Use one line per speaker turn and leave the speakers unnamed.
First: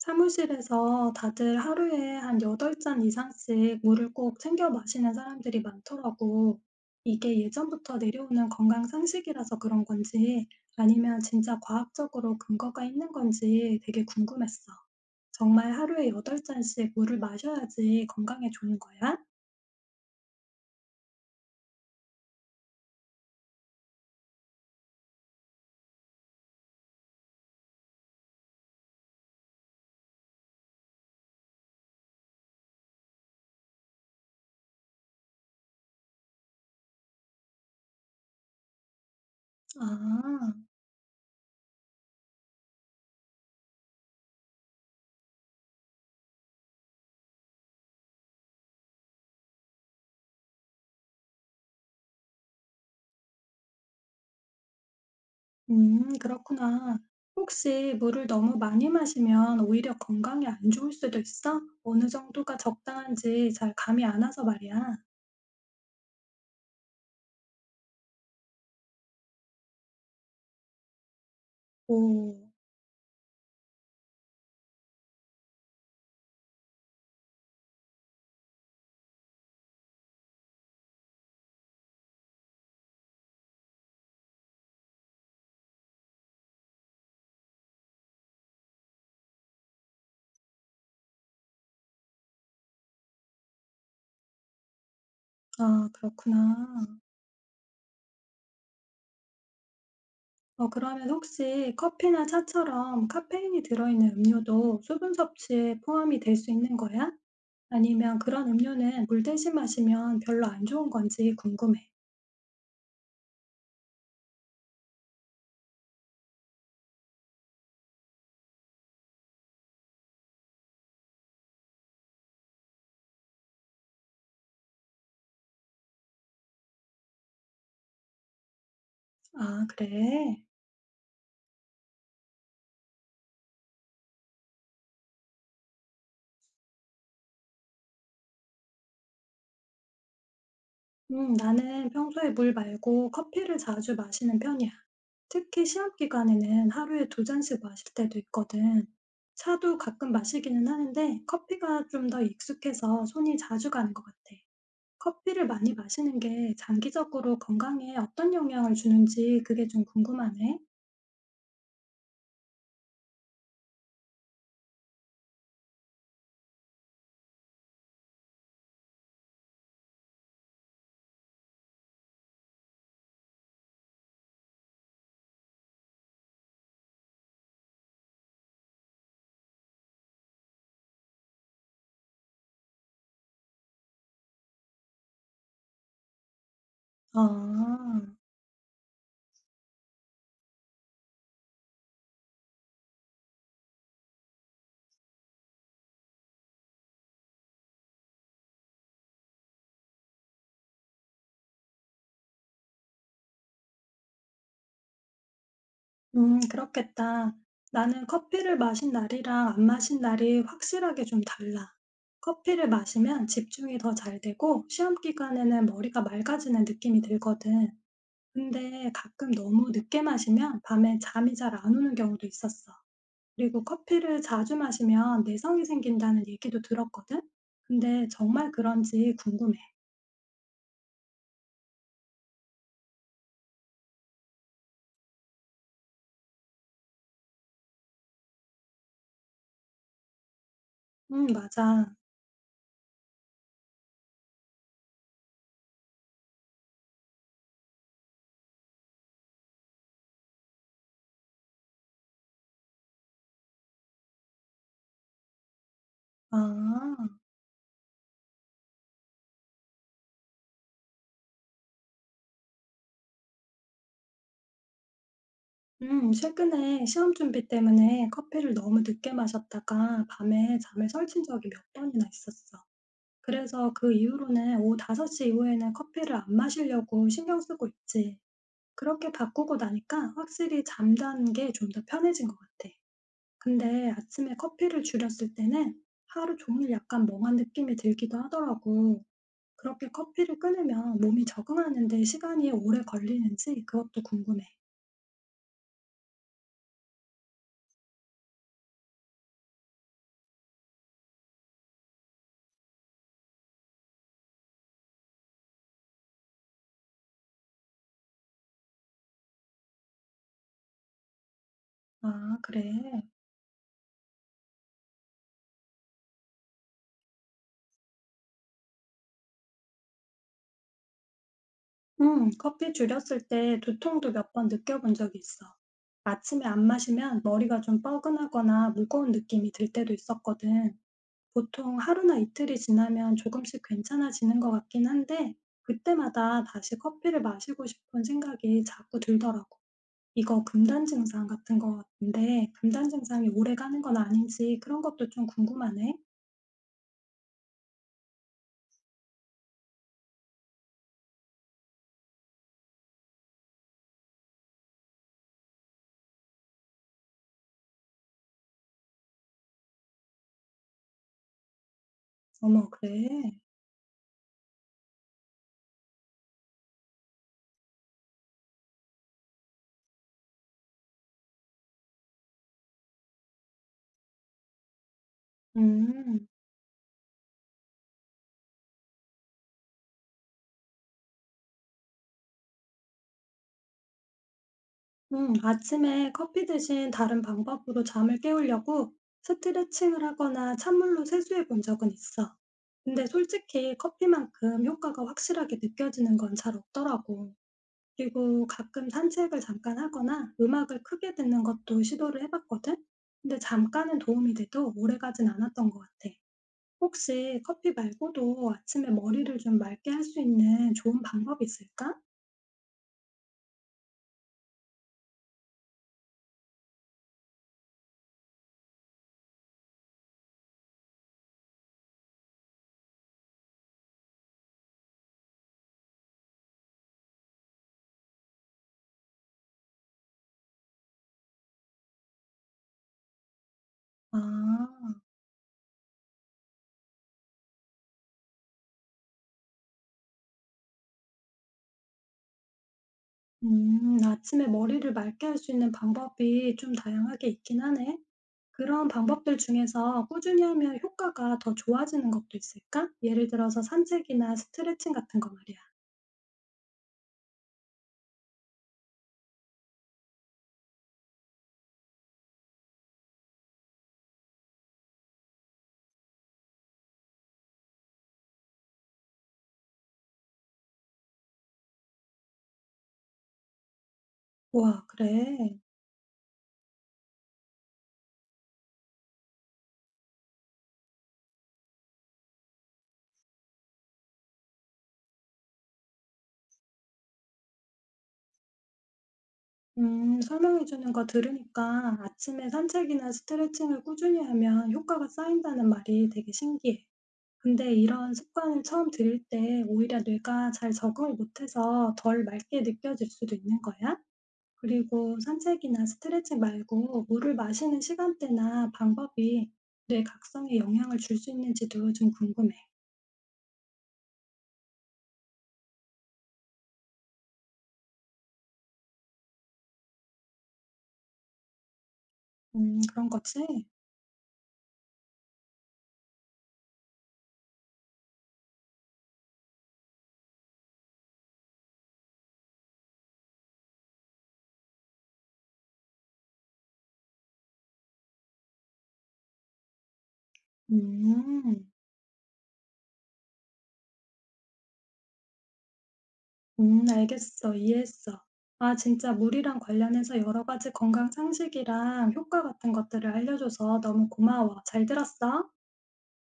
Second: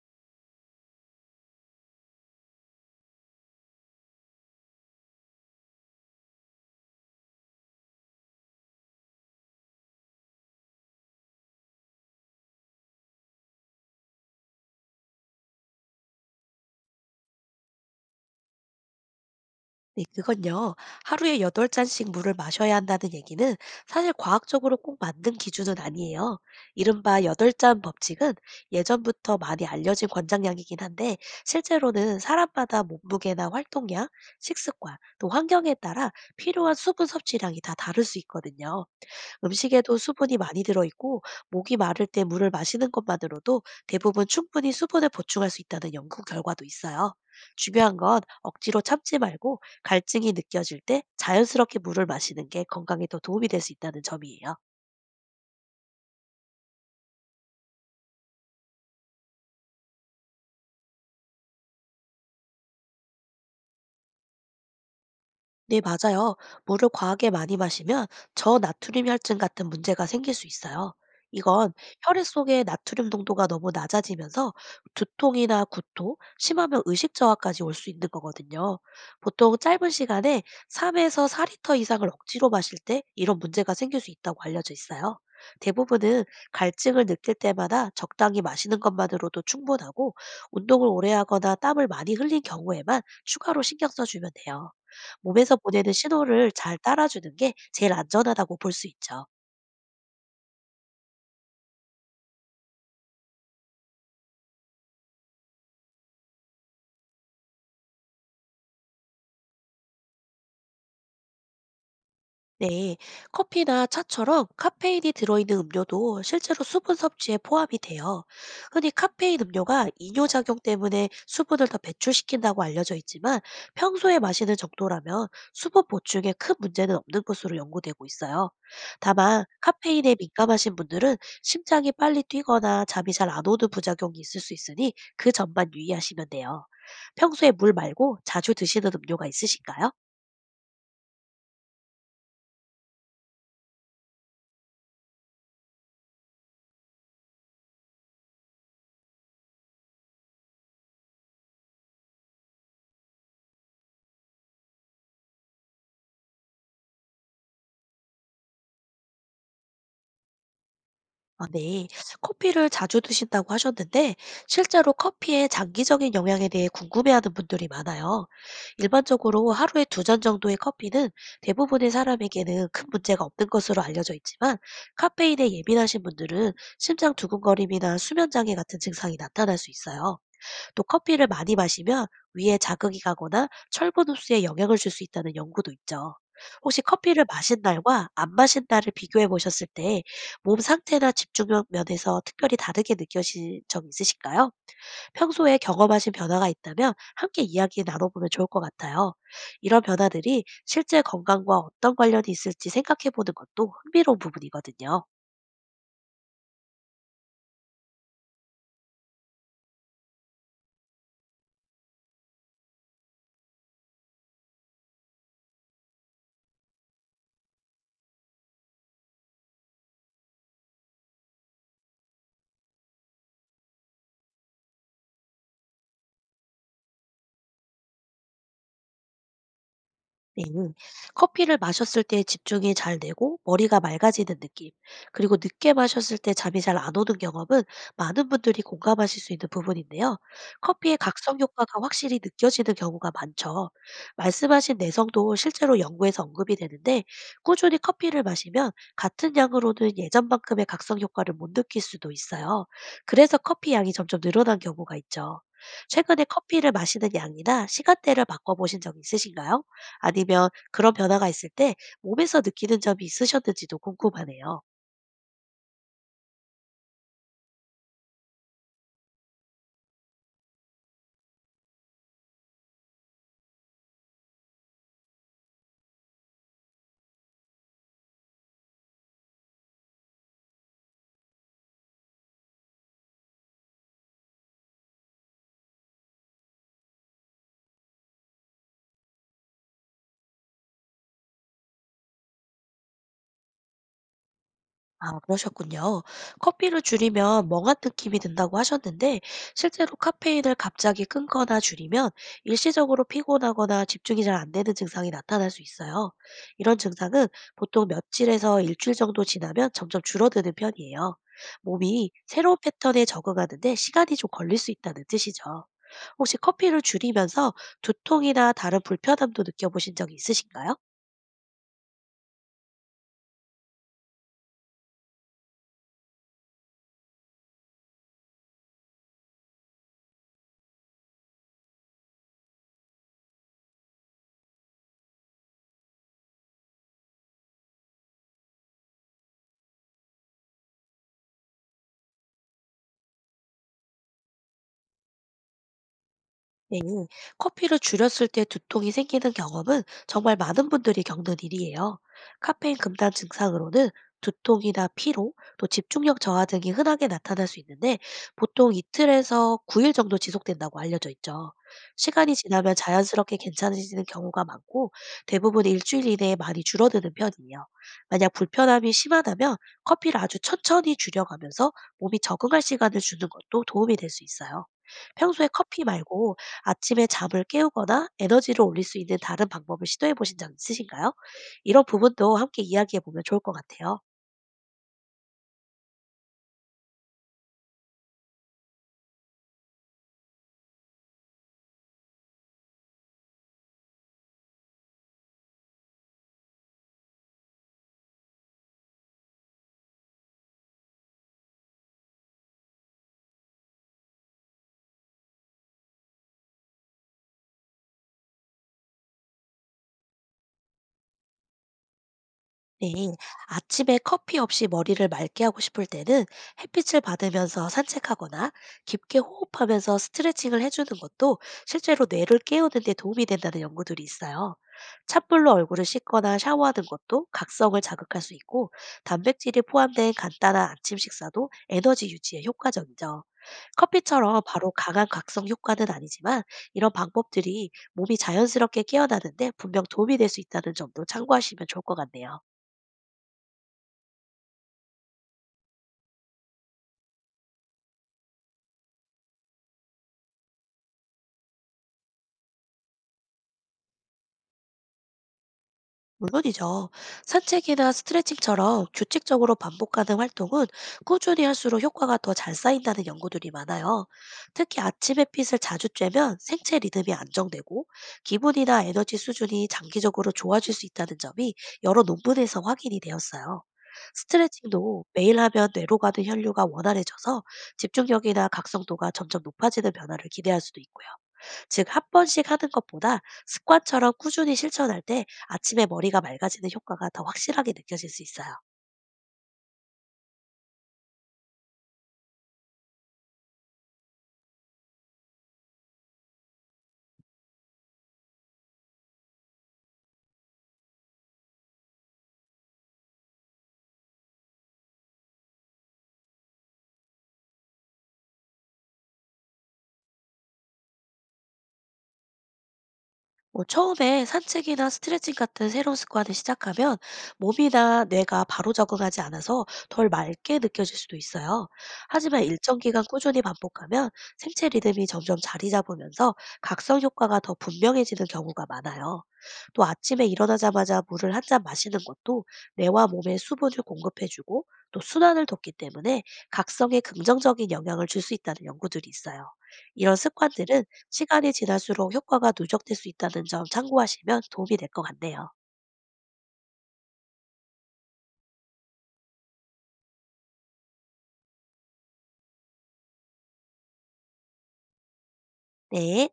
사무실에서 다들 하루에 한 여덟 잔 이상씩 물을 꼭 챙겨 마시는 사람들이 많더라고. 이게 예전부터 내려오는 건강 상식이라서 그런 건지 아니면 진짜 과학적으로 근거가 있는 건지 되게 궁금했어. 정말 하루에 여덟 잔씩 물을 마셔야지 건강에 좋은 거야?
네, 그건요. 하루에 8잔씩 물을 마셔야 한다는 얘기는 사실 과학적으로 꼭 맞는 기준은 아니에요. 이른바 8잔 법칙은 예전부터 많이 알려진 권장량이긴 한데, 실제로는 사람마다 몸무게나 활동량, 식습관, 또 환경에 따라 필요한 수분 섭취량이 다 다를 수 있거든요. 음식에도 수분이
아,
많이 들어있고, 목이 마를 때 물을 마시는 것만으로도 대부분 충분히 수분을 보충할 수 있다는 연구 결과도 있어요. 중요한 건 억지로 참지 말고 갈증이 느껴질 때 자연스럽게 물을 마시는 게 건강에 더 도움이 될 수 있다는 점이에요.
그렇구나. 혹시 물을 너무 많이 마시면 오히려 건강에 안 좋을 수도 있어? 어느 정도가 적당한지 잘 감이 안 와서 말이야.
네, 맞아요. 물을 과하게 많이 마시면 저나트륨 혈증 같은 문제가 생길 수 있어요. 이건 혈액
오.
속의 나트륨 농도가 너무 낮아지면서 두통이나 구토, 심하면 의식 저하까지 올 수 있는 거거든요. 보통 짧은 시간에 3에서 4리터 이상을 억지로 마실 때 이런 문제가 생길 수 있다고 알려져 있어요. 대부분은 갈증을 느낄 때마다 적당히 마시는 것만으로도 충분하고, 운동을 오래 하거나 땀을 많이 흘린 경우에만 추가로 신경 써주면 돼요. 몸에서
아
보내는 신호를 잘
그렇구나.
따라주는 게 제일 안전하다고 볼 수 있죠.
그러면 혹시 커피나 차처럼 카페인이 들어있는 음료도 수분 섭취에 포함이 될 수 있는 거야? 아니면 그런 음료는 물 대신 마시면 별로 안 좋은 건지 궁금해.
네, 커피나 차처럼 카페인이 들어있는 음료도 실제로 수분 섭취에 포함이 돼요. 흔히 카페인 음료가 이뇨작용 때문에 수분을 더 배출시킨다고 알려져 있지만, 평소에 마시는 정도라면 수분 보충에 큰 문제는 없는 것으로 연구되고 있어요. 다만
아
카페인에
그래?
민감하신 분들은 심장이 빨리 뛰거나 잠이 잘 안 오는 부작용이 있을 수 있으니 그 점만 유의하시면 돼요. 평소에 물 말고 자주 드시는 음료가 있으신가요?
음, 나는 평소에 물 말고 커피를 자주 마시는 편이야. 특히 시험 기간에는 하루에 두 잔씩 마실 때도 있거든. 차도 가끔 마시기는 하는데 커피가 좀 더 익숙해서 손이 자주 가는 것 같아. 커피를 많이 마시는 게 장기적으로 건강에 어떤 영향을 주는지 그게 좀 궁금하네.
아, 네. 커피를 자주 드신다고 하셨는데, 실제로 커피의 장기적인 영향에 대해 궁금해하는 분들이 많아요. 일반적으로 하루에 두 잔 정도의 커피는 대부분의 사람에게는 큰 문제가 없는 것으로 알려져 있지만, 카페인에 예민하신 분들은 심장 두근거림이나 수면 장애 같은 증상이 나타날 수 있어요. 또 커피를 많이 마시면 위에 자극이 가거나 철분 흡수에 영향을 줄 수 있다는 연구도 있죠. 혹시 커피를 마신 날과
아.
안 마신 날을 비교해 보셨을 때 몸 상태나 집중력 면에서 특별히 다르게 느껴진 적 있으실까요? 평소에 경험하신 변화가 있다면 함께 이야기 나눠보면 좋을 것 같아요. 이런 변화들이 실제 건강과 어떤 관련이 있을지 생각해 보는 것도 흥미로운 부분이거든요.
음, 그렇겠다. 나는 커피를 마신 날이랑 안 마신 날이 확실하게 좀 달라. 커피를 마시면 집중이 더 잘 되고 시험 기간에는 머리가 맑아지는 느낌이 들거든. 근데 가끔 너무 늦게 마시면 밤에 잠이 잘 안 오는 경우도 있었어. 그리고 커피를 자주 마시면 내성이 생긴다는 얘기도 들었거든. 근데 정말 그런지 궁금해.
네. 커피를 마셨을 때 집중이 잘 되고 머리가 맑아지는 느낌, 그리고 늦게 마셨을 때 잠이 잘 안 오는 경험은 많은 분들이 공감하실 수 있는 부분인데요. 커피의
음,
각성 효과가
맞아.
확실히 느껴지는 경우가 많죠. 말씀하신 내성도 실제로 연구에서 언급이 되는데, 꾸준히 커피를 마시면 같은 양으로는 예전만큼의 각성 효과를 못 느낄 수도 있어요. 그래서 커피 양이 점점 늘어난 경우가 있죠. 최근에 커피를 마시는
아.
양이나 시간대를 바꿔보신 적 있으신가요? 아니면 그런 변화가 있을 때 몸에서 느끼는 점이 있으셨는지도 궁금하네요.
음, 최근에 시험 준비 때문에 커피를 너무 늦게 마셨다가 밤에 잠에 설친 적이 몇 번이나 있었어. 그래서 그 이후로는 오후 다섯 시 이후에는 커피를 안 마시려고 신경 쓰고 있지. 그렇게 바꾸고 나니까 확실히 잠자는 게 좀 더 편해진 것 같아. 근데 아침에 커피를 줄였을 때는 하루 종일 약간 멍한 느낌이 들기도 하더라고. 그렇게 커피를 끊으면 몸이 적응하는 데 시간이 오래 걸리는지 그것도 궁금해.
아, 그러셨군요. 커피를 줄이면 멍한 느낌이 든다고 하셨는데, 실제로 카페인을 갑자기 끊거나 줄이면 일시적으로 피곤하거나 집중이 잘 안 되는 증상이 나타날 수 있어요. 이런 증상은 보통 며칠에서 일주일 정도 지나면 점점 줄어드는 편이에요. 몸이
아,
새로운
그래.
패턴에 적응하는데 시간이 좀 걸릴 수 있다는 뜻이죠. 혹시 커피를 줄이면서 두통이나 다른 불편함도 느껴보신 적이 있으신가요?
커피 줄였을 때 두통도 몇 번 느껴본 적이 있어. 아침에 안 마시면 머리가 좀 뻐근하거나 무거운 느낌이 들 때도 있었거든. 보통 하루나 이틀이 지나면 조금씩 괜찮아지는 것 같긴 한데, 그때마다 다시 커피를 마시고 싶은 생각이 자꾸 들더라고. 이거 금단 증상 같은 것 같은데, 금단 증상이 오래 가는 건 아닌지 그런 것도 좀 궁금하네.
네, 커피를 줄였을 때 두통이 생기는 경험은 정말 많은 분들이 겪는 일이에요. 카페인 금단 증상으로는 두통이나 피로, 또 집중력 저하 등이 흔하게 나타날 수 있는데, 보통 이틀에서 9일 정도 지속된다고 알려져 있죠. 시간이
어머,
지나면
그래.
자연스럽게 괜찮아지는 경우가 많고, 대부분 일주일 이내에 많이 줄어드는 편이에요. 만약 불편함이 심하다면 커피를 아주 천천히 줄여가면서 몸이 적응할 시간을 주는 것도 도움이 될 수 있어요. 평소에 커피
음.
말고 아침에 잠을 깨우거나 에너지를 올릴 수 있는 다른 방법을 시도해 보신 적 있으신가요? 이런 부분도 함께 이야기해 보면 좋을 것 같아요.
아침에 커피 대신 다른 방법으로 잠을 깨우려고 스트레칭을 하거나 찬물로 세수해 본 적은 있어. 근데 솔직히 커피만큼 효과가 확실하게 느껴지는 건 잘 없더라고. 그리고 가끔 산책을 잠깐 하거나 음악을 크게 듣는 것도 시도를 해봤거든? 근데 잠깐은 도움이 돼도 오래 가진 않았던 것 같아. 혹시 커피 말고도 아침에 머리를 좀 맑게 할 수 있는 좋은 방법이 있을까?
네, 아침에 커피 없이 머리를 맑게 하고 싶을 때는 햇빛을 받으면서 산책하거나 깊게 호흡하면서 스트레칭을 해주는 것도 실제로 뇌를 깨우는 데 도움이 된다는 연구들이 있어요. 찬물로 얼굴을 씻거나 샤워하는 것도 각성을 자극할 수 있고, 단백질이 포함된 간단한 아침 식사도 에너지 유지에 효과적이죠.
아.
커피처럼 바로 강한 각성 효과는 아니지만, 이런 방법들이 몸이 자연스럽게 깨어나는데 분명 도움이 될 수 있다는 점도 참고하시면 좋을 것 같네요.
아침에 머리를 맑게 할 수 있는 방법이 좀 다양하게 있긴 하네. 그런 방법들 중에서 꾸준히 하면 효과가 더 좋아지는 것도 있을까? 예를 들어서 산책이나 스트레칭 같은 거 말이야.
물론이죠. 산책이나 스트레칭처럼 규칙적으로 반복 하는 활동은 꾸준히 할수록 효과가 더 잘 쌓인다는 연구들이 많아요. 특히 아침에 핏을 자주 쬐면 생체 리듬이 안정되고 기분이나 에너지 수준이 장기적으로 좋아질 수 있다는 점이 여러 논문에서 확인이 되었어요.
와,
스트레칭도 매일
그래.
하면 뇌로 가는 혈류가 원활해져서 집중력이나 각성도가 점점 높아지는 변화를 기대할 수도 있고요. 즉, 한 번씩 하는 것보다 습관처럼 꾸준히 실천할 때 아침에 머리가 맑아지는 효과가 더 확실하게 느껴질 수 있어요.
설명해주는 거 들으니까 아침에 산책이나 스트레칭을 꾸준히 하면 효과가 쌓인다는 말이 되게 신기해. 근데 이런 습관을 처음 들일 때 오히려 뇌가 잘 적응을 못해서 덜 맑게 느껴질 수도 있는 거야? 그리고 산책이나 스트레칭 말고 물을 마시는 시간대나 방법이 뇌 각성에 영향을 줄 수 있는지도 좀 궁금해.
뭐 처음에 산책이나 스트레칭 같은 새로운 습관을 시작하면 몸이나 뇌가 바로 적응하지 않아서 덜 맑게 느껴질 수도 있어요. 하지만 일정 기간
그런
꾸준히
거지?
반복하면 생체 리듬이 점점 자리 잡으면서 각성 효과가 더 분명해지는 경우가 많아요. 또 아침에 일어나자마자 물을 한 잔 마시는 것도 뇌와 몸에 수분을 공급해주고 또 순환을 돕기 때문에 각성에 긍정적인 영향을 줄 수 있다는 연구들이 있어요. 이런 습관들은 시간이
음,
지날수록 효과가 누적될 수 있다는 점 참고하시면 도움이 될 것 같네요.
음, 알겠어. 이해했어. 아, 진짜 물이랑 관련해서 여러 가지 건강 상식이랑 효과 같은 것들을 알려줘서 너무 고마워. 잘 들었어?
네.